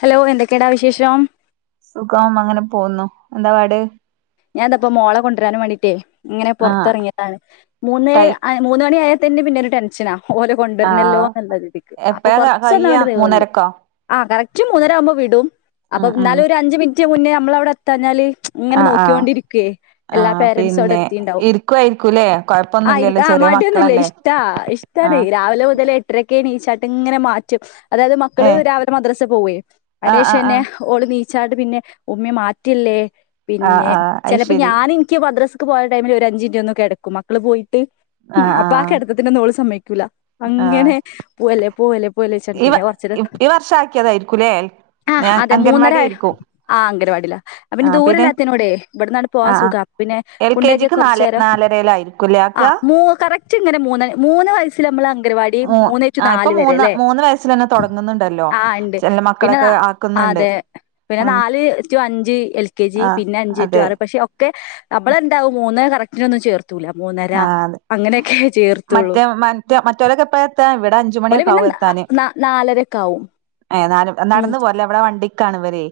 Hello എന്തൊക്കെടാ വിശേഷം സുഖാ അങ്ങനെ പോവുന്നു എന്താപാട്. ഞാൻ ന്തപ്പൊ മോളെ കൊണ്ടരാനും വാണ്ടീട്ടെ ഇങ്ങനെ ആഹ് പൊറത്തറങ്ങിയതാണ് മൂന്നേ ടൈ അ മൂന്നണിയാ തന്നെ പിന്നെരു ടെൻഷനാ ഓലെ കൊണ്ടര്ന്നല്ലോ ആഹ് ഇന്ന്ള്ള രിതിക്ക് അപ്പൊ എപ്പഴാ കയ്യാ കൊർച്ചൊന്നാണ്ട് നീണ്ട് മൂന്നരക്കോ അ കറക്റ്റ് മൂന്നര ആവുമ്പോ വിടും അപ്പൊ ഉം ഉം ഇന്നാല് ഒരു അഞ്ച് മിനിറ്റ് മുന്നേ നമ്മളവിടെ എത്താഞ്ഞാല് ഇങ്ങനെ നോ ആഹ് ആഹ് ക്കിയോണ്ടിരിക്കേ എല്ലാ ആഹ് പേരൻസും അവിടെ പിന്നെ എത്തീണ്ടാവും ഇരിക്കുവായിരിക്കൂല്ലേ ആ കൊഴപ്പൊന്നുല്ലല്ലോ ആ ചെറിയ മടിയൊന്നുല്ല മക്കളല്ലേ ഇഷ് ഷ്ടാ ഇഷ്ടാണെ ആഹ് രാവിലെ മുതലെ എ ട്ടരെക്കെ എണീച്ചാട്ട് ഇങ്ങനെ മാറ്റും അതായത് മക്കള് ഏഹ് രാവിലെ മദ്രസെ പോവേ അയിനു ആഹ് ആഹ് ശേഷന്നെ ആഹ് ഓള് നീച്ചാണ്ട് പിന്നെ ഉമ്മി മാറ്റല്ലേ ആഹ് ആഹ് അഐശരി ന്ന ഇന്ക് മദ്രസ്ക്ക് പോയ ടൈമില് ഒരു അഞ്ചിൻറ്റ് ഒന്ന് കെടക്കും മക്കള് പോയിട്ട് ആഹ് അപ്പ ആ ആഹ് കെടത്തത്തിനൊന്നും ഓള് സമ്മയ്ക്കൂല അങ്ങനെ പോവല്ലേ പോവല്ലേ പോവല്ലേച്ചാണ്ട് ഇവ പിന്നെ ഈ വർഷാക്കിയതായിരിക്കൂല്ലേ ആഹ് അതെ മൂന്നര ആ് അംഗനവാടില അപിന്നെ ആഹ് പിന്നെ ദൂരെല്ലാത്തിനോടെ ഇവിട്ന്നാണ്ട് പോവാം ആഹ് ആഹ് സുഖാ പിന്നെ എൽ കെ കുണ്ടാക്കിയ ജിക്ക് നാല് കൊറചേരം നാലരയിലായിരിക്കുംല്ലേ ആക്കാ മൂ കറക്റ്റ് ഇങ്ങനെ മൂന്നണി മൂന്ന് വയ സില് നമ്മള് അംഗവാടി മൂ മൂന്നേറ്റു ആ ഇപ്പൊ നാല് വരെ മൂന്ന് അല്ലേ മൂന്ന് വയസ്സിലന്നെ തൊടങ്ങുന്നുണ്ടല്ലോ ആ ഇണ്ട് ചെല പിന്നെ നാ മക്കളൊക്കെ ആക്കുന്നുണ്ട് അതെ പിന്നെ നാല് റ്റു അഞ്ച് എൽ കെ ജി ആ പിന്നെ അഞ്ച് റ്റു അതെ ആറ് പക്ഷെ ഒക്കെ നബളെന്താവും മൂന്ന് കറക്റ്റിനൊന്നും ചേർ ത്തുല മൂന്നര ആ അതെ അങ്ങനൊക്കെ ചേർത്തൊള്ളു മറ്റേ മറ്റേ മറ്റോലൊക്കെ എപ്പഴാ എത്താ ഇവിടെ അഞ്ച് ഓല് മണിയൊക്കെ പിന്നെ ന ന നാലരക്കാവും ഏതാലും നടന്ന് പോരലാ ഇവിടെ വണ്ടിക്കാണ് ഇവര്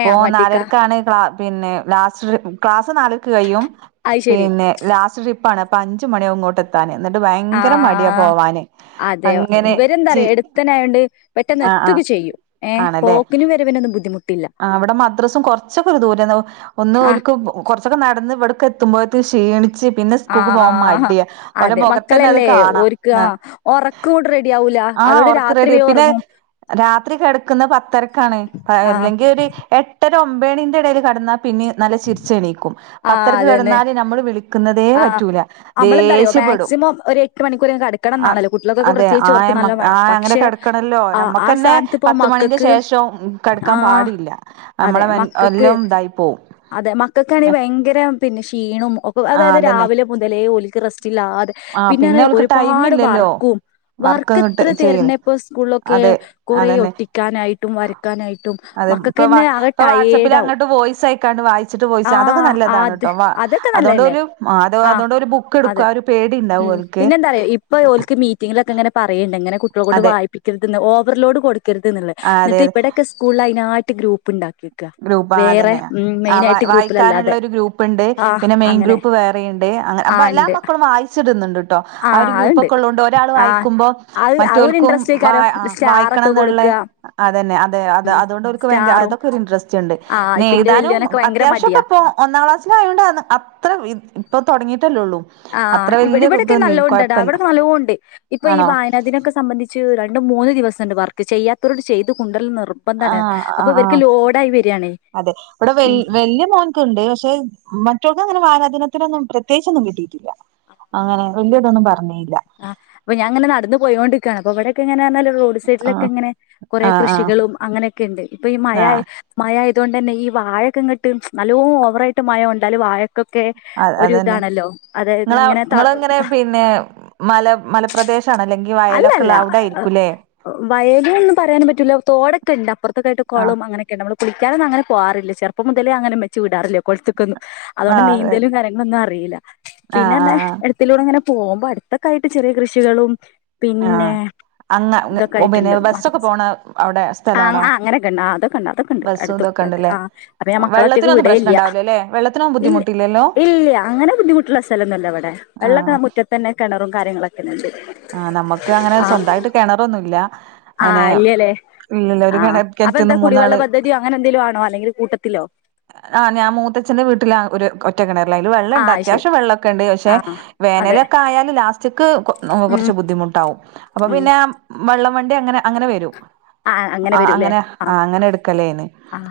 ഏ വണ്ടിക്കാ നാലരക്കാണ് ക്ലാ പിന്നെ ലാസ്റ്റ് ക്ലാസ്സ് നാലരക്ക് കഴിയും അത് ശരി പിന്നെ ലാസ്റ്റ് ട്രി പ്പാണ് അഞ്ച് മണിവും ഇങ്ങോട്ട് എ ത്താന് ഇന്നട്ട് ആ ഭയങ്കര മടിയാ പോവാന് അതെ അങ്ങനെ ഇവരെന്താ ചി പറയാ എടുത്തനായോണ്ട് പെട്ടെന്ന് ആ ആ എത്തൊക്കെ ചെയ്യും ഏ പോക്കിനും വരവിനൊന്നും ബുദ്ധിമുട്ടില്ല ഇവിടെ മദ്രസും കൊർച്ചൊക്കെ ഒരു ദൂരന്നെ ഒന്ന് ആ ഓൽക്ക് കൊർച്ചൊക്കെ നടന്ന് ഇവിട്ക്ക്എത്തുമ്പോത്തിന് ക്ഷീണിച്ച് പിന്നെ സ്കൂക്ക് പോവാം ആഹ് മടിയ ഓല അതെ മുഖത്തന്നെ അത് കാണാന്നാ കൂട് റെഡി ആവൂല അതോണ്ട് രാത്രി വേം ഒറങ്ങും രാത്രി കെടക്കുന്നഅ് പത്തരക്കാണ് ആഹ് അല്ലെങ്കി ഒര് എട്ടര ഒമ്പേണിന്റെ എടേൽ കട്ന്ന പിന്ന് നല്ല ചിരിച്ച് എണീക്കും ആഹ് പത്തരക്ക് അതന്നെ കെടന്നാല് നമ്മള് വിളി ക്ക്ന്നതേ ആഹ് പറ്റൂല അമ്മളെന്താറിയോ ദേഷ്യപ്പെടും മാക്സിമം ഒരു എട്ട് മണിക്കൂറെങ്കിലും അ കെടക്കണംന്നാണല്ലോ കുട്ടികൾക്കൊക്കെ അതെ പ്രത്യേകിച്ച് ഓർക്ക് ആയമ നല്ലോം ആ വേണം അങ്ങനെ പക്ഷെ കെടക്കണല്ലോ ആഹ് ആ നമ്മക്ക്ന്നെ സ്ഥാനത്ത് ഇപ്പോ പത്ത് മണിന്റെ മക്കക്ക് ശേഷം കെട്ക്കാൻ ആഹ് പാടില്ല അതെ നമ്മളെ മക്കക്ക് എല്ലാം ഇതായി പോവും അതെ മക്കക്കാണങ്കി ഭയങ്കരം പിന്നെ ക്ഷീണും ഒക്കെ അതായത് ആഹ് അതന്നെ ന്ന് മുതലേ ഓൽക്ക് റസ്റ്റില്ലാതെ ആഹ് പിന്നെ പിന്നെറിയ അവൾക്ക് ടൈം ഒരുപാട് ഇല്ലല്ലോ വർക്കും വർക്ക് ഇങ്ങട്ട് എത്ര ചെയ്യല് തര്ണപ്പ സ്കൂളിലൊക്കെ അതെ കൊറേ അതന്നെ ഒട്ടിക്കാനായിട്ടും വരക്കാനായിട്ടും മക്കക്ക് ഇപ്പ വ ഇപ്പ വാട്സപ്പില് അങ്ങട്ട് വോയിസ് അയിക്കാണ്ട് വായിച്ചിട്ട് വോയിസ് ആ അതൊക്കെ നല്ലതാണ് അത് ട്ടോ അതൊക്കെ അതോണ്ട് നല്ലതന്നെ ഓല് മാത് ആ അതോണ്ട് ഓല് ബുക്ക് എടുക്കും അതെ പേടി ഉണ്ടാവും ഉം. ഓൽക്ക് പിന്നെന്താറിയൊ ഇപ്പ ഓൽക്ക് മീറ്റിങ്ങിലൊക്കെ ങ്ങനെ പറയ്ണ്ടെങ്ങനെ കുട്ട്യ ളെ കൊണ്ട് അതെ വായ് [unintelligible] ഓവർലോഡ് കൊടുക്കരുത് ന്നുള്ളെ ആഹ് അതെ അതെ ന്നിട്ട് ബടെക്കെ സ്ക്കൂളയ്നായ്ട്ട് ഗ്രൂപ്പ്ണ്ടാക്കി ഗ്രൂപ്പാ അതെന്നെ ആ വ ഗ്രൂപ്പിലല്ലാതെ വായിക്കാനുള്ളൊരു ഗ്രൂപ്പ്ണ്ട് ആ പിന്നെ മെയിൻ അങ്ങനെ ഗ്രൂപ്പ് വേ റേണ്ട് അങ്ങ ആ അപ്പല്ലാ ഉണ്ട് മക്കളും വായിച് ച്ച്‌ട്ന്നുണ്ട്ട്ടോ ആ ഒരു ആഹ് അത്ണ്ട് ഗ്രൂപ്പൊക്കൊള്ളോണ്ട് ഒരാള് ആഹ് വായിക്കുമ്പൊ അത് അത് ഒരു മറ്റോൽക്കും ഇൻട്രസ്റ്റേക്കാരോ [unintelligible] സ്റ്റാറൊക്കെ വായിക്കണം ന്ന്ള്ളെ കൊടുക്കുക അതെന്നെ അതെ അതെ അതുകൊണ്ടോൽക്ക് വയെങ്ക സ്റ്റാറും അതൊക്കൊരിൻട്രസ്റ്റ് ച്ചണ്ട് ആഹ് ഇപ്പിന്റെ ന്നെയ്‌താനും വല്യോനൊക്കെ ഭയങ്കര മടിയാ അത്യാവശ്യൊക്ക പ്പൊ ഒന്നാം ക്ലാസ്സിലായോണ്ടാണ് അത്ര വി പ്പ തൊടങ്ങീട്ടല്ലേള്ളൂ ആഹ് ഇവിടെവിടൊക്കെ നല്ലോൺണ്ടെടാ വടൊക്കെ നല്ലോൺണ്ട് ഇപ്പൊ ഈ ആണോ വായന ദിനൊക്ക സംബന്ധിച് ച്ചു രണ്ട് മൂന്ന് ദിവസംണ്ട് വർക്ക് ചെയ്യാത്തവരോട് ചെയ്ത് കൊണ്ടരല്ല് നിർ ആ ബന്ധാണ് ആ ആ അപ്പൊവര്ക്ക് ലോഡായി വരാണേ ക്കണ്ട് പക്ഷെ മറ്റോൾക്കങ്ങനെ വായനാ ദിനത്തിനൊന്നും പ്രത്യേയിച്ചൊന്നും കിട്ടീക്കില്ല അങ്ങനെ വല്യതൊന്നും പറഞ്ഞീല്ല ആഹ് പ്പ ഞാൻ ങ്ങനെ നടന്ന് പോയോണ്ട്ക്കാണ് അപ്പോ വെടെക്കെങ്ങനർഞ്ഞാല് റോ ഡ് ആഹ് സൈഡിലൊക്കെങ്ങനെ കൊറെ ആഹ് ആഹ് കൃഷികളും അങ്ങനെയൊക്കെണ്ട് ഇപ്പയീ മഴായ് ആഹ് മയായതൊണ്ടെന്നെ ഈ വാഴൊക്കെങ്ങട്ട് സ് നല്ലോം ഓവറായിട്ട് മയൊണ്ടാല് വാഴ കൊക്കെ അത് ഒരു അതന്നെ താണല്ലോ അതായത് ങ്ങനെ തധ ഇന്നേ മല മല പ്രദേശാണല്ലെങ്കി അല്ലല്ല എ അ വയല്ന്ന് പറയാനും പറ്റൂല തോടൊക്കെണ്ട പ്പർത്തൊക്കെയട്ട് ആഹ് കൊളൊം അങ്ങനെക്കെണ്ട് അമ്മള് കുളിക്കാനൊന്നു അങ്ങന പോവാറില്ല ചെർപ്പം മുതലെ അങ്ങനെ മ്മച്ചി വിടാറില്ല കൊൾത്തുക്കൊന്നു അതോണ്ട് ആഹ് അതെ നീന്തലും കാര്യങ്ങള്ളൊന്നു അറീല്ല ആഹ് പിന്നർന്നെ ആഹ് ആഹ് എ ത്തിലൂടെങ്ങനെ പോവുമ്പൊ അടുത്തൊക്കായിട്ട് ചെറിയ കൃഷികളും പിന്നെ ആഹ് അങ്ങ പിന്നെ തൊക്കായിട്ടുണ്ട് ബസ്സൊക്കെ മദ്റസ് പോണ അവിടെ ആ അങ് സ്ഥലാണോ ആ അങ്ങനെക്കെൺ അതൊക്കെണ്ടാ തൊക്കെണ്ട് ബസ്സും അടുത്ത് ഇതൊക്കെ റെയൊക്കെ ഇണ്ട്ല്ലേ ആഹ് അപ്പൊ ഞാ മക്കളൊറ്റക്ക് വെള്ളത്തിനൊന്നും പ്രശ്നം വിടെല്ല്യ ഇണ്ടാവൂലല്ലേ വെള്ളത്തിനൊന്നും ഇല്ല്യ ബുദ്ധിമുട്ടില്ലല്ലോ ഇല്ല്യ അങ്ങനെ ബുദ്ധിമുട്ടുള്ള സലൊന്നുല്ലവടെ ആഹ് വെള്ളൊക്കെ മുറ്റത്തെന്നെ കെണറും കാര്യങ്ങളൊക്കെണ്ട് ആഹ് നമ്മക്ക് അങ്ങനെ സ്വന്തായിട്ട് കെണറൊന്നുല്ല അനെ ആഹ് അപന്താ കുടിവെള്ള മൂന്നാള് പദ്ധതിയോ അങ്ങനെ ന്തേലു ആണോ അല്ലെങ്കിൽ കൂട്ടത്തിലോ? ആഹ് ഞാ മൂത്തച്ഛന്റെ വീട്ടിലാ ഒരു കൊ റ്റ ക്കിണർലയ്ല് ആ വെള്ളണ്ട ശരി ത്യാവശ്യ വെള്ളൊക്കെണ്ട് പക്ഷെ ആ അതെ വേനലൊക്കായാല് ലാസ്റ്റ്ക്ക് കൊ നോ ഉം കൊർച്ച് ബുദ്ധിമുട്ടാവും അപ്പൊ ഉം പിന്നാ വെള്ളം വണ്ടി അങ്ങന അങ്ങന വരും ആഹ് അങ്ങനെ ആ അങ്ങനെ എടുക്കലേനി ആഹ്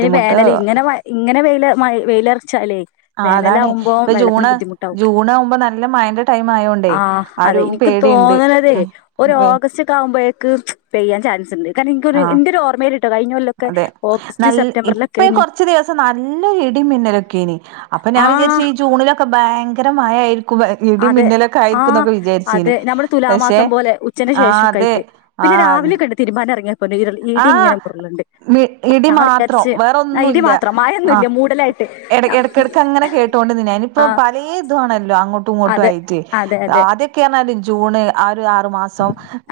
ഈ വേനല് ഇങ്ങനെ മയ ഇങ്ങനെ വെയില് മയ വെയിലർച്ചാലേ വേനലാവുമ്പോ വെൾ ഊണ് ജൂണാവുമ്പോ നല്ല മയന്റെ ടൈമായോണ്ടെ ആഹ് അ അതെ ഇനിക്ക് തോന്ന്ണത് ഒരോഗ ഗസ്റ്റൊക്കാകുമ്പഴേക്ക് പെയ്യാൻ ചാൻസ്ണ്ട് കാരണം ഇൻക്കൊരു ഇന്റൊരു ഓർമെല്ട്ടൊ കയിഞ്ഞൊല്ലൊക്കെ ഓഗസ് നൽ ഇപ്പ ഇ കൊർച്ച് ദിവസം നല്ലൊ ഇടിംമിന്നലൊക്കെനി അപ്പൊ ഞാൻ ആഹ് വിചാരിച്ചീ ജൂണിലൊ ക്ക ഭയങ്കര മയായിര് ക്കുവെ അതെ ഇടിംമിന്നലൊക്കാ യിരിക്കും ആഹ് ന്നൊക്കെ വിചാരിച്ചീനി അതെ നമ്മുടെ പക്ഷെ തുലാമാസം പോലെ ആഹ് തെ ആ ആന്ന് തിരുമ്പാനെങ്ങിയ [unintelligible] ഇടിങ്ങന മുരുള്ണ്ട് വി ഇടി മാത്രൊ വേറൊന്നുല്ല മാത്രം ആ മഴയൊന്നുല്ല മൂടലായിട്ട് എട എടക്കടക്കങ്ങന കേട്ടോണ്ട്ന്നിനി അയ്ന് പ്പൊ ആഹ് പലേതു ആണല്ലോ അങ്ങോട്ടു ങ്ങോട്ടു അതെ ആയിറ്റ് അതെ അതെ ആദ്യൊക്കർഞ്ഞാൽ ജൂണ് ആ ഒരു ആറ്‌ മാസ് സൊ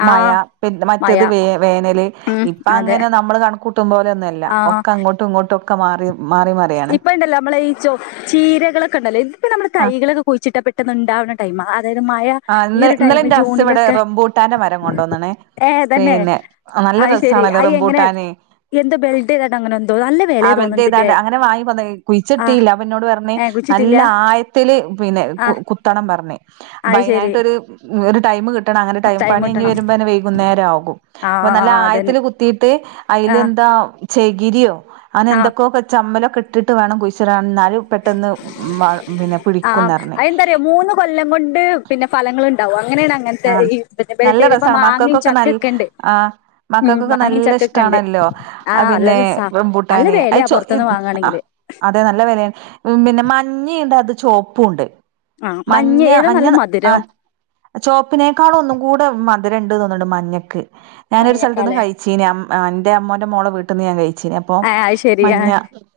മയ ആഹ് പിൻ മഴ മറ്റത് വേ വേനല് ഉം അതെ ഇപ്പങ്ങനെ നമ്മള് കണക്കൂട്ടും പോലെയൊന്നൽ ല്ല ഒക്കങ്ങോട്ടു ങ്ങോട്ടു ഒക്ക മാറിയും ഇപ്പണ്ടല്ലോ അമ്മളെ ഈ ച്ചൊ ചീരകളൊക്കെണ്ടല്ലോ ഇപ്പ നമ്മള് ആഹ് തൈകളൊക കുഴിച്ചിട്ടാ പെട്ടെന്ന്ണ്ടവ്ണ ടൈമാ അ തായത് മയ ആഹ് ഈ ഇന്നലെ ഒരു ഇന്നലെ ടൈമ് എന്റെ ഹസ് ഇവിടെ ജൂണിലൊക്കെ റംബൂട്ടാന്റെ മരം കൊണ്ടോന്ന്ണേ ഏ തെന്നെ പിന്നെ നല്ല അയ് ശെരി രസാണല്ലോ അയി എങ്ങനെ റംബൂട്ടാന് എന്തു [unintelligible] അങ്ങനെന്തൊ അല്ല ആഹ് വൽതേതാണ്ട് അങ്ങനെ വാങ്ങിവന്നേ ആ കുയിച്ചെത്തീല്ല അപ്പ എന്നോട് പറഞ്ഞ് ഏ നല്ല കുഴിച്ചിട്ടില്ല ആയത്തില് പിന്നെ ആ കു കുത്തണം പറഞ്ഞ് അപ്പ അത് ശെരി അയിനായിട്ടൊരു ഒരു ടൈമു കിട്ടണം അങ്ങനെ ടൈം പണി കഴിഞ്ഞ് വരുമ്പ ന്നെ വൈകുന്നേരം ആകും ആ അപ്പൊ നല്ല അതന്നെ ആയത്തില് കുത്തീട്ട് ആ അയിലെന്താ ചെകിരിയോ അനെ ആ എന്തൊക്കെയൊക്കെ ചമ്മലൊക്കെ ഇട്ടിട്ട് വേണം കുഴിച്ച് ഇടാന് പെട്ടെന്ന് പിന്നെ ആ പിടിക്കുന്ന് പറഞ്ഞ് അതെന്താറിയോ മൂന്ന് കൊല്ലം കൊണ്ട് പിന്നെ ഫലങ്ങൾ ഇണ്ടാവും അങ്ങനേണ് ആഹ് നല്ല രസാണ് മക്കക്കൊക്കെ നല് ചക്കൊക്കെ ഉണ്ട് ആഹ് ഉം മക്കക്കൊക്കെ മാങ്ങയും നല്ല ചക്കൊക്കെ ഉണ്ട് ഇഷ്ടാണല്ലോ ആ നല്ല പിന്നെ രസാ നല്ല റെമ്പൂട്ടാനെ ആ വിലയാ ചൊ പുറത്തുന്ന് വാങ്ങാണെങ്കില് അതെ നല്ല വെലയാണ് പിന്നെ മഞ്ഞേണ്ട് അത് ചുവപ്പുണ്ട് ആഹ് മഞ്ഞ ഏതാ മഞ്ഞ നല്ല മധുരം ആഹ് ചോപ്പിനേക്കാളൊന്നും കൂടെ മധുരം ഇണ്ടൂന്ന് തോന്നുന്നു മഞ്ഞക്ക് ഞാനൊരു സ്ഥലത്തുന്ന് മഞ്ഞക്കാലേ കഴി ചീനി എന്റെ അമ്മോന്റെ മോളെ വീട്ടീന്ന് ഞാൻ കഴിച്ചീനി അപ്പൊ മഞ്ഞ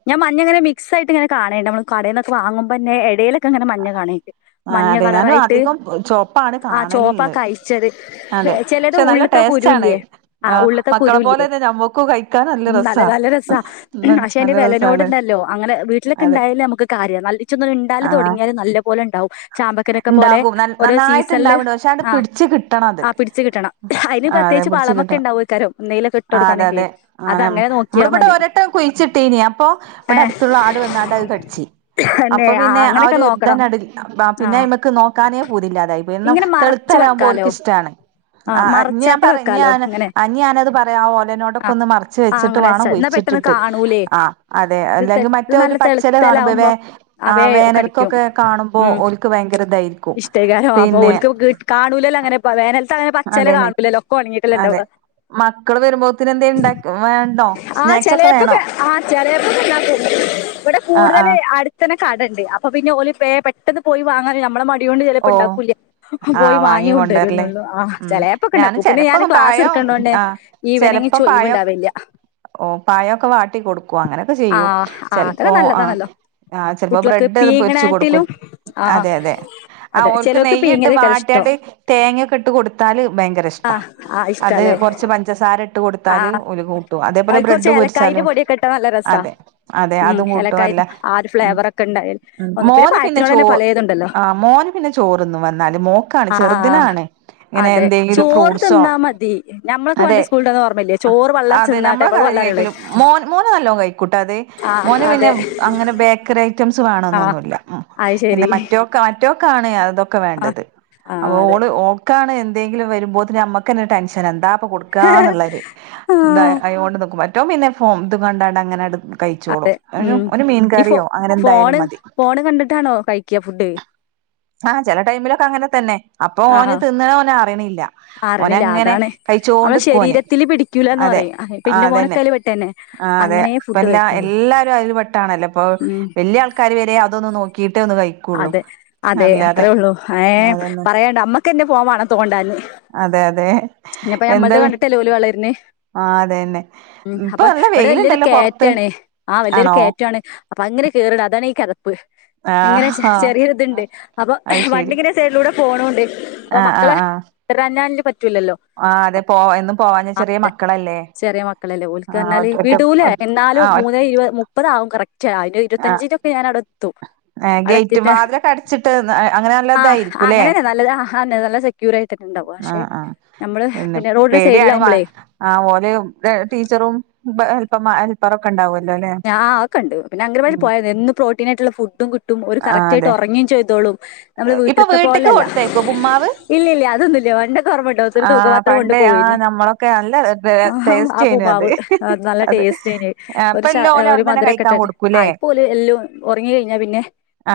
ഞാ മഞ്ഞങ്ങനെ മിക്സായിട്ട് ഇങ്ങനെ കാണേണ്ട് നമ്മള് കടേന്നക്കെ വാങ്ങുമ്പ ന്നെ എടേല് ക്കങ്ങനെ മഞ്ഞ കാണേണ്ട് ആ മഞ്ഞ അതെ ഞാനും കളറായിട്ട് അധികം ചോപ്പാണ് ആ കാണലുള്ളത് ചോപ്പക്കായി ചെറി അതെ ചെലത് പക്ഷെ നല്ല ഉള്ളിത്ത ടേസ്റ്റ് ആണ് കുരുല്യേ ആഹ് ഉള്ളിത്തെ മക്കളെ പോലെ കുരുല്യേ തന്നെ ഞമ്മക്കും കഴിക്കാൻ നല്ല നട് രസാ നല്ല രസാ പക്ഷെ അയ്ൻ്റെ നല്ല രസാണ് വെലനോട്ണ്ടല്ലോ അങ്ങനെ വീട്ടിലൊക്കെ അതെ ഉണ്ടായാല്ലേ നമുക്ക് കാര്യം നൽ ചൊന്ന് ഉണ്ടാല് ആഹ് തുടങ്ങിയാല് നല്ല പോലെ ഉണ്ടാവും ചാമ്പക്കേനൊക്കെ പോലെ ഇണ്ടാകും ഓരോ നന്നായിട്ട് സീസണില് ഇണ്ടാവ്ണ്ട് പക്ഷെ ആണ്ട് ആ പിടിച്ച് കിട്ടണം അത് ആ പിടിച്ച് കിട്ടണം അതിന് ആഹ് അതെ പ്രത്യേകിച്ച് പിടിച്ച് വളമൊക്കെ കിട്ടണം ഉണ്ടാവുംക്കാരം എന്തെയിലൊക്കെ ഇട്ട് ആ അതെ കൊടുക്കാനൊക്കെ അതെ ആ അത് അങ്ങനെ നോക് നമ്മളിവിടെ ഒര്വട്ടം കുഴിച്ചിട്ടീനി അപ്പൊ ഏഹ് ഇവിടടുത്തുള്ള ആട് വന്നാണ്ട് അത് കടിച്ചു തന്നെ അപ്പൊ പിന്നെ ആ അങ്ങനെയൊക്കെ ഒരു നോക്കണം ഇതന്നടിൽ ബാ പിന്നെ ആഹ് അയ്മക്ക് നോക്കാനേ പൂതില്ലാതായിപോയി എന്നും ഇങ്ങനെ മറച്ച് തെളുത്തലാവുമ്പോ വെക്കാലോ ഓൾക്ക്ഷ്ടാണ് ആഹ് ഇനി ഞാൻ മറച്ചാട്ട് പറയും ഇനി വെക്കാലോ ഞാൻ ഇങ്ങനെ ഇനി ഞാനത് പറയാം ആ ഓലേനോടൊക്കെ ആഹ് ഒന്ന് മറച്ച് ആഹ് വെച്ചിട്ട് അങ്ങനെ വേണം വെച്ചാ എന്നാ കുയിച്ചിട് പെട്ടെന്ന് ട്ടിട്ട് കാണൂലേ ആഹ് അതെ ഇത് തെ അല്ലെങ്കിൽ ഇത് മറ്റേ ഒരു നല്ല പച്ചില കാണുമ്പോ വേ തെളുത്തലാവുമ്പോ ആ അവേ വേനൽ കടിക്കും കൊക്കെ കാണുമ്പോ ഉം ഓൽക്ക് ഭയങ്കര ഇതായിരിക്കും പിന്നെ ഗുഡ് കാണൂല്ലല്ലോ അങ്ങനെ പ്പോ വേനൽത്ത് അങ്ങന പച്ചെല അതന്നെ കാണൂലല്ലോ ഒക്കെ ഒണങ്ങിട്ടല്ലെ അതെ ഉണ്ടാവുക മക്കള് വരുമ്പോത്തിന് എന്തേ ഇണ്ടാക്ക വേണ്ടോ ആഹ് സ്നാക്സ് ഒക്കെ വേണോ ചെലേപ്പൊക്കെ ആഹ് ചെലേപ്പൊക്കെ ഇതിനാത്ത് ഇവിടെ ആഹ് കൂടുതൽ ആഹ് അടുത്തന്നെ കടണ്ട് അപ്പൊ പിന്നെ ഓല് പെ പെട്ടെന്ന് പോയി വാങ്ങാൻ ഞമ്മളെ മടി ടി കൊണ്ട് ചെലപ്പോ ഓ ഉണ്ടാക്കൂല്യ പോയി ആഹ് വാങ്ങി വാങ്ങ്യേ കൊണ്ടരല്ലേ കൊണ്ടുവരുന്നുള്ളു ആഹ് ഉം ഞാനും ചിലേപ്പൊക്കെണ്ടാക്കും പിന്നെ ഞാൻ ചെലപ്പം ക്ലാസ് പായം എടുക്കണ്ടോണ്ടേ ആഹ് ഈവനിങ് ചെലപ്പം പായം ചൊവുണ്ടാവില്ല ഓ പയോക്കെ വാട്ടി കൊടുക്കും അങ്ങനെയൊക്കെ ആ ചെയ്യും ആ ചെലപ്പോ അതൊക്കെ ആ നല്ലതാണല്ലോ ആഹ് ചെലപ്പോ കുട്ടികൾക്ക് ബ്രെഡ് ത് പൊരിച്ചു കൊടുക്കും പീങ്ങണാട്ടിലും ആ അതെ അതെ ആ അതെ ഓൽക്ക് ചിലർക്ക് നെയ്യ് ഇട്ട് പീങ്ങതേക്കാരം ഇഷ്ടം വാട്ടിയാട്ട് തേങ്ങൊക്കെ ഇട്ട് കൊടുത് ത്താല് ആ ഭയങ്കരിഷ്ടാ ആ അത് ഇഷ്ടല്ലേ കൊറച്ച് പഞ്ചസാര ട്ട് കൊടുത്താല് ഒരു അയില് കുറച്ച് ഏലക്കായന്റെ പൊടിയൊക്കെ ഇട്ടാ നല്ല രസാ അതെ അതെ ഉം അതും കൂട്ടും ഏലക്കായ അല്ല ആ ഒരു ഉം ഫ്ലേവറൊക് ക്കെണ്ടായേനി ഉം ഒന്ന് പിന്നെ മോന് പയത്തിനോട് ചോ തന്നെ പലയിതുണ്ടല്ലോ ആഹ് മോന് പിന്നെ ചോറ് ന്നും വന്നാല് മോക്കാണ് ആഹ് ചെറുതിനാണ് ഇങ്ങനെ അതെ എന്തെങ്കിലും ചോറ് ഫ്രൂട്ട്സോ തിന്നാമതി ഞമ്മളൊക്കെ പണ്ട് സ്കൂളിന്നു വര്ന്ന ഓർമ്മല്ലേ ചോറ് പള്ളറച്ച് തിന്നാ മ്മളൊക്കെ അതന്നെ കഴിക്കല് മോന് മോന് നല്ലോ കഴിക്കൂട്ട അത് ആഹ് മോന് പിന്നെ അതെ അങ്ങനെ ബേക്കറി ഐ റ്റംസ് ആഹ് വേണോന്നൊന്നുമില്ല അത് പിന്നെ ശരി മറ്റൊവക്ക് മറ്റോക്കാണ് അതൊക് ക്കെ ആഹ് വേണ്ടത് ആഹ് അതെ ഓള് ഓൾക്കാണ് എന്തെിലും വരുമ്പോ അത് ഞമ്മക്കന്നെ ടെൻഷനാ എന്താ കൊടുക്കാന്നുള്ളര് ആഹ് ഇതായോണ്ട് നോക്കും മറ്റോൻ പിന്നെ ഫോ ഇതും കണ്ടോണ്ടങ്ങനെ അടു അതെ ഉം ഈ ഫോ അങ്ങനെ എന്തായാലും ഫോണ് മതി ഫോണ് കണ്ടിട്ടാണോ കഴിക്ക്യ ഫുഡ് ആഹ് ചെല ടൈമിലൊക്കെ അങ്ങനെ തന്നെ അപ്പൊ ഓന് ആഹ് തിന്നണ ഓന അറിയണല്ല അറിണില്ല ഓനങ്ങനെ അതാണ് നമ്മളെ കഴിച്ചോണ്ടിക്കും ഓന് ശരീരത്തില് പിടിക്കൂലന്ന് അതെ പറയും ഇപ്പൊ ആഹ് ഇന്റെ അതേന്നെ മോനൊക്കെ അയില് പെട്ടന്നെ ആ അതെ അങ്ങനെ ഇപ്പ ഫുഡ് എല്ലാ കഴിക്കുള്ളൂ എല്ലാരും അതിൽ പെട്ടാണല്ലോ ഇപ്പൊ ഉം വലിയ ആൾക്കാര് വരെ അതൊന്ന് നോക്കിയിട്ടേ ഒന്ന് കഴി അതെ അതെ അത്രേള്ളൂ ഏ അതന്നെ പറയണ്ട് അമ്മക്ക്ക്കന്നെ ഫോൺവാണം തോണ്ടാന് അതെ അതെ പിന്നപ്പ എന്താ ഞമ്മളത് കണ്ടിട്ടില്ലേ ഓല് വളരുന്നെ ആഹ് അതന്നെ ഉം ഇപ്പൊ അപ്പ നല്ല ഇവിടെ വല്യൊരു വെയിലുണ്ടല്ലോ പൊറത്ത് കേറ്റാണ് ആഹ് വല്യൊരു ആണോ കേറ്റുആണ് അപ്പോ അത്ങ്ങനെ കേറാണ് അതാണ് ഈ കെതപ്പ് ഇങ്ങനെ ആഹ് ആഹ് ചെറിയൊരു ഇതുണ്ട് അപ്പോ അത് ശരി വണ്ടിങ്ങനെ സൈഡിലൂടെ പോണോണ്ട് അപ്പം ആഹ് ആഹ് മക്കളെ ആഹ് [unintelligible] പറ്റൂലല്ലോ ആഹ് അതെ പോവാ എന്നും പോവാഞ്ഞാ ചെറിയ മക്കളല്ലേ മക്കളല്ലെ ഓൽക്ക് ആഹ് പർഞ്ഞാല് ഒറ്റ വിടൂലെ ഒറ്റ എന്നാലും ആഹ് മൂന്നെ ഇരുപത് മു പ്പതാവും കറക്റ്റ് ആ അതിന്റെ ഇരത്തഞ്ചിൻ്റെ മുമ്പ് ഞാനവ്ടെ എ ഏഹ് ഗേറ്റ് വാതിലൊക്കെ അടച്ചിട്ട് അങ്ങനെ നല്ല ആ ഇതായിരിക്കുംല്ലേ അങ്ങനെന്നെ നല്ലത് ആ നല്ല സെക്യൂർ ആയിട്ടന്നെ ഉണ്ടാവും പക്ഷെ ആഹ് ആഹ് നമ്മള് പിന്നെ റോഡിന്റെ പേട്യാണ് ഈ മാ സൈഡിലാവുമ്പളേ ആഹ് ഓല് ടീച്ചറും ബെ ഹെൽപ്പർമാര് [unintelligible] ഉണ്ടാവല്ലോ ല്ലെ ഞാ അതൊക്കണ്ട് പിന്നെ അംഗനവാടില് ഉം പോയാ മതി എന്നും പ്രോ ട്ടീനായ്ട്ട്ള്ള ഫുഡും കിട്ടും ഓര് ആ കറക്റ്റ് ആയിട്ട് അതെ ഒറങ്ങിം ചെയ്തോളും നമ്മള് ഇപ്പൊ വീട്ട്ത്തെ വീട്ട്ക്ക് പോലല്ല കൊടുത്തയക്കോ പുമ്മാവ് ഇല്ലില്ല അതൊന്നുല്ല പണ്ടൊക്കെ ഓർമണ്ട് [unintelligible] ആ തൂക്ക പാത്രം കൊണ്ട് പണ്ട് ആ പോവേനി നമ്മളൊക്കെ നല്ല ആഹ് ആ ടേസ്റ്റേനു അത് പുമാവ് അത്‌ നല്ല അതെ ടേസ്റ്റേന്യത് അപ്പ ഷാ എല്ലാം ഓല് ഒരു അവിടന്നന്നെ കഴിക്കാൻ മധുരൊക്കെട്ടാട്ട് ആ കൊടുക്കൂല്ലേ ഇപ്പോ ഓല് എല്ലും ഒറങ്ങി കഴിഞ്ഞാ പിന്നെ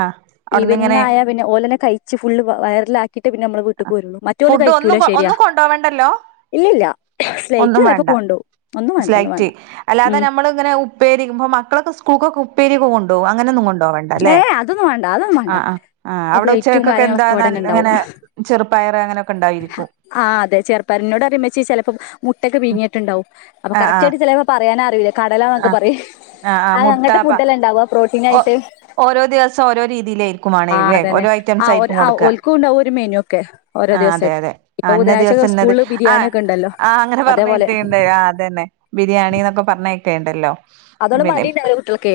ആഹ് അവ്ട്ന്ന് ഈവനിങ് ഇങ്ങനെ ആയാ പിന്നെ ഓലന്നെ കഴിച്ച് ഫുള്ള് വയറിലാ ക്കിയിട്ട് പിന്നെ നമ്മള് വീട്ട്ക്ക് പോരുള്ളൂ മറ്റോല് ഫുഡ് ഒന്നും കഴിക്കൂല ശെരിയാ ഒന്നും കൊണ്ടോവണ്ടല്ലോ ഇല്ലില്ല സ്ലൈറ്റ് ഒന്നും വേണ്ട ചെലേപ്പൊക്കെ കൊണ്ടോവും. ഒന്നും വേണ്ട ഒന്നും വേണ്ട ഉം ങ്ങനെ ഉപ്പേരി മക്കളൊക്കെ സ്കൂൾക്കൊക്കെ ഉപ്പേര്യൊക്കെ കൊണ്ടോവും. അങ്ങനൊന്നും കൊ ണ്ടോവണ്ടല്ലെ ഏ അതൊന്നും വേണ്ട അതൊന്നും വേണ്ട ആഹ് ആഹ് ആഹ് അവിടെ പ്ലേറ്റും ഉച്ചക്കൊക്കെ എന്താ കാര്യങ്ങളൊക്കെ ന ഇവിടെന്നെ ൽ ഉണ്ടാവും ഇങ്ങനെ ചെറുപ്പയർ അങ്ങനൊക്കെ ഉണ്ടായിരിക്കും. ആഹ് ചെർപയറ് ഇന്നോട് പറിം ഉമ്മച്ചി ചെലേപ്പം മുട്ടൊക്കെ പീങ്ങീട്ടുണ്ടാവും അപ്പോ ആ ആ കറക്ടായിട്ട് ചെലേപ്പം പറയാനറ്യൂല്ല ആ കടലാന്നൊക്കെ പറിം. ആ ആ അഹ് മുട്ട അങ്ങൻത്തെ പ ഫുഡല്ലെ ണ്ടാവാ പ്രോട്ടീൻ ഓ ആയിട്ട് ഓരോ ദിവസം ഓരോ രീതിയിലായിരിക്കുംമാണേൽ ആഹ് ല്ലെ അതന്നെ ഓരോ ഐറ്റംസ് ആഹ് ഒരു ആയിരിക്കും ആഹ് കൊടുക്കാ. ഓൽക്കും ഉണ്ടാവും ഒരു മെനു ഒക്കെ ഓരോ ആഹ് അതെ ദിവസായിട്ട് അതെ ഇപ്പൊ ആഹ് ഇന്ന ബുധനാഴ്ച ദിവസം ഇന്നത് സ്കൂളില് ബിരിയാണി ആഹ് ഒക്കെ ഇണ്ടല്ലോ ആഹ് അങ്ങനെ പറഞ്ഞ് അതേപോലെ കേട്ടേണ്ട് ആഹ് അതന്നെ ബിരിയാണി ന്നൊക്കെ പറഞ്ഞേക്കേണ്ടല്ലോ അതോണ്ട് മടിണ്ടാവൂല്ല കുട്ടിയേൾക്കേ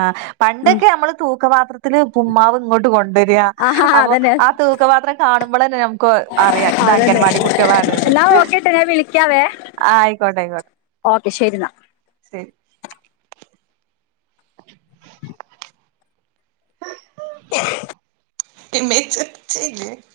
ആഹ് പണ്ടൊക്കെ നമ്മള് തൂക്കപാത്രത്തില്‌ പുമ്മാവ് ഇങ്ങോട്ട് കൊണ്ടൊരാ. ആഹാ അപ്പം അതന്നെ ആ തൂ ക്ക പാത്രം കാണുമ്പളന്നെ നമുക്ക് അറയാ ഇത് അതന്നെ അംഗൻവാടി കുട്ട്യാളാണ്ന്ന് എന്നാ ഓക്കെട്ടോ ഞാൻ വിളിക്കാവേ ആഹ് അയ്ക്കോട്ടെ അയ്ക്കോട്ടെ ഓക്കെ ശരി ന്നാ [inaudible] [unintelligible]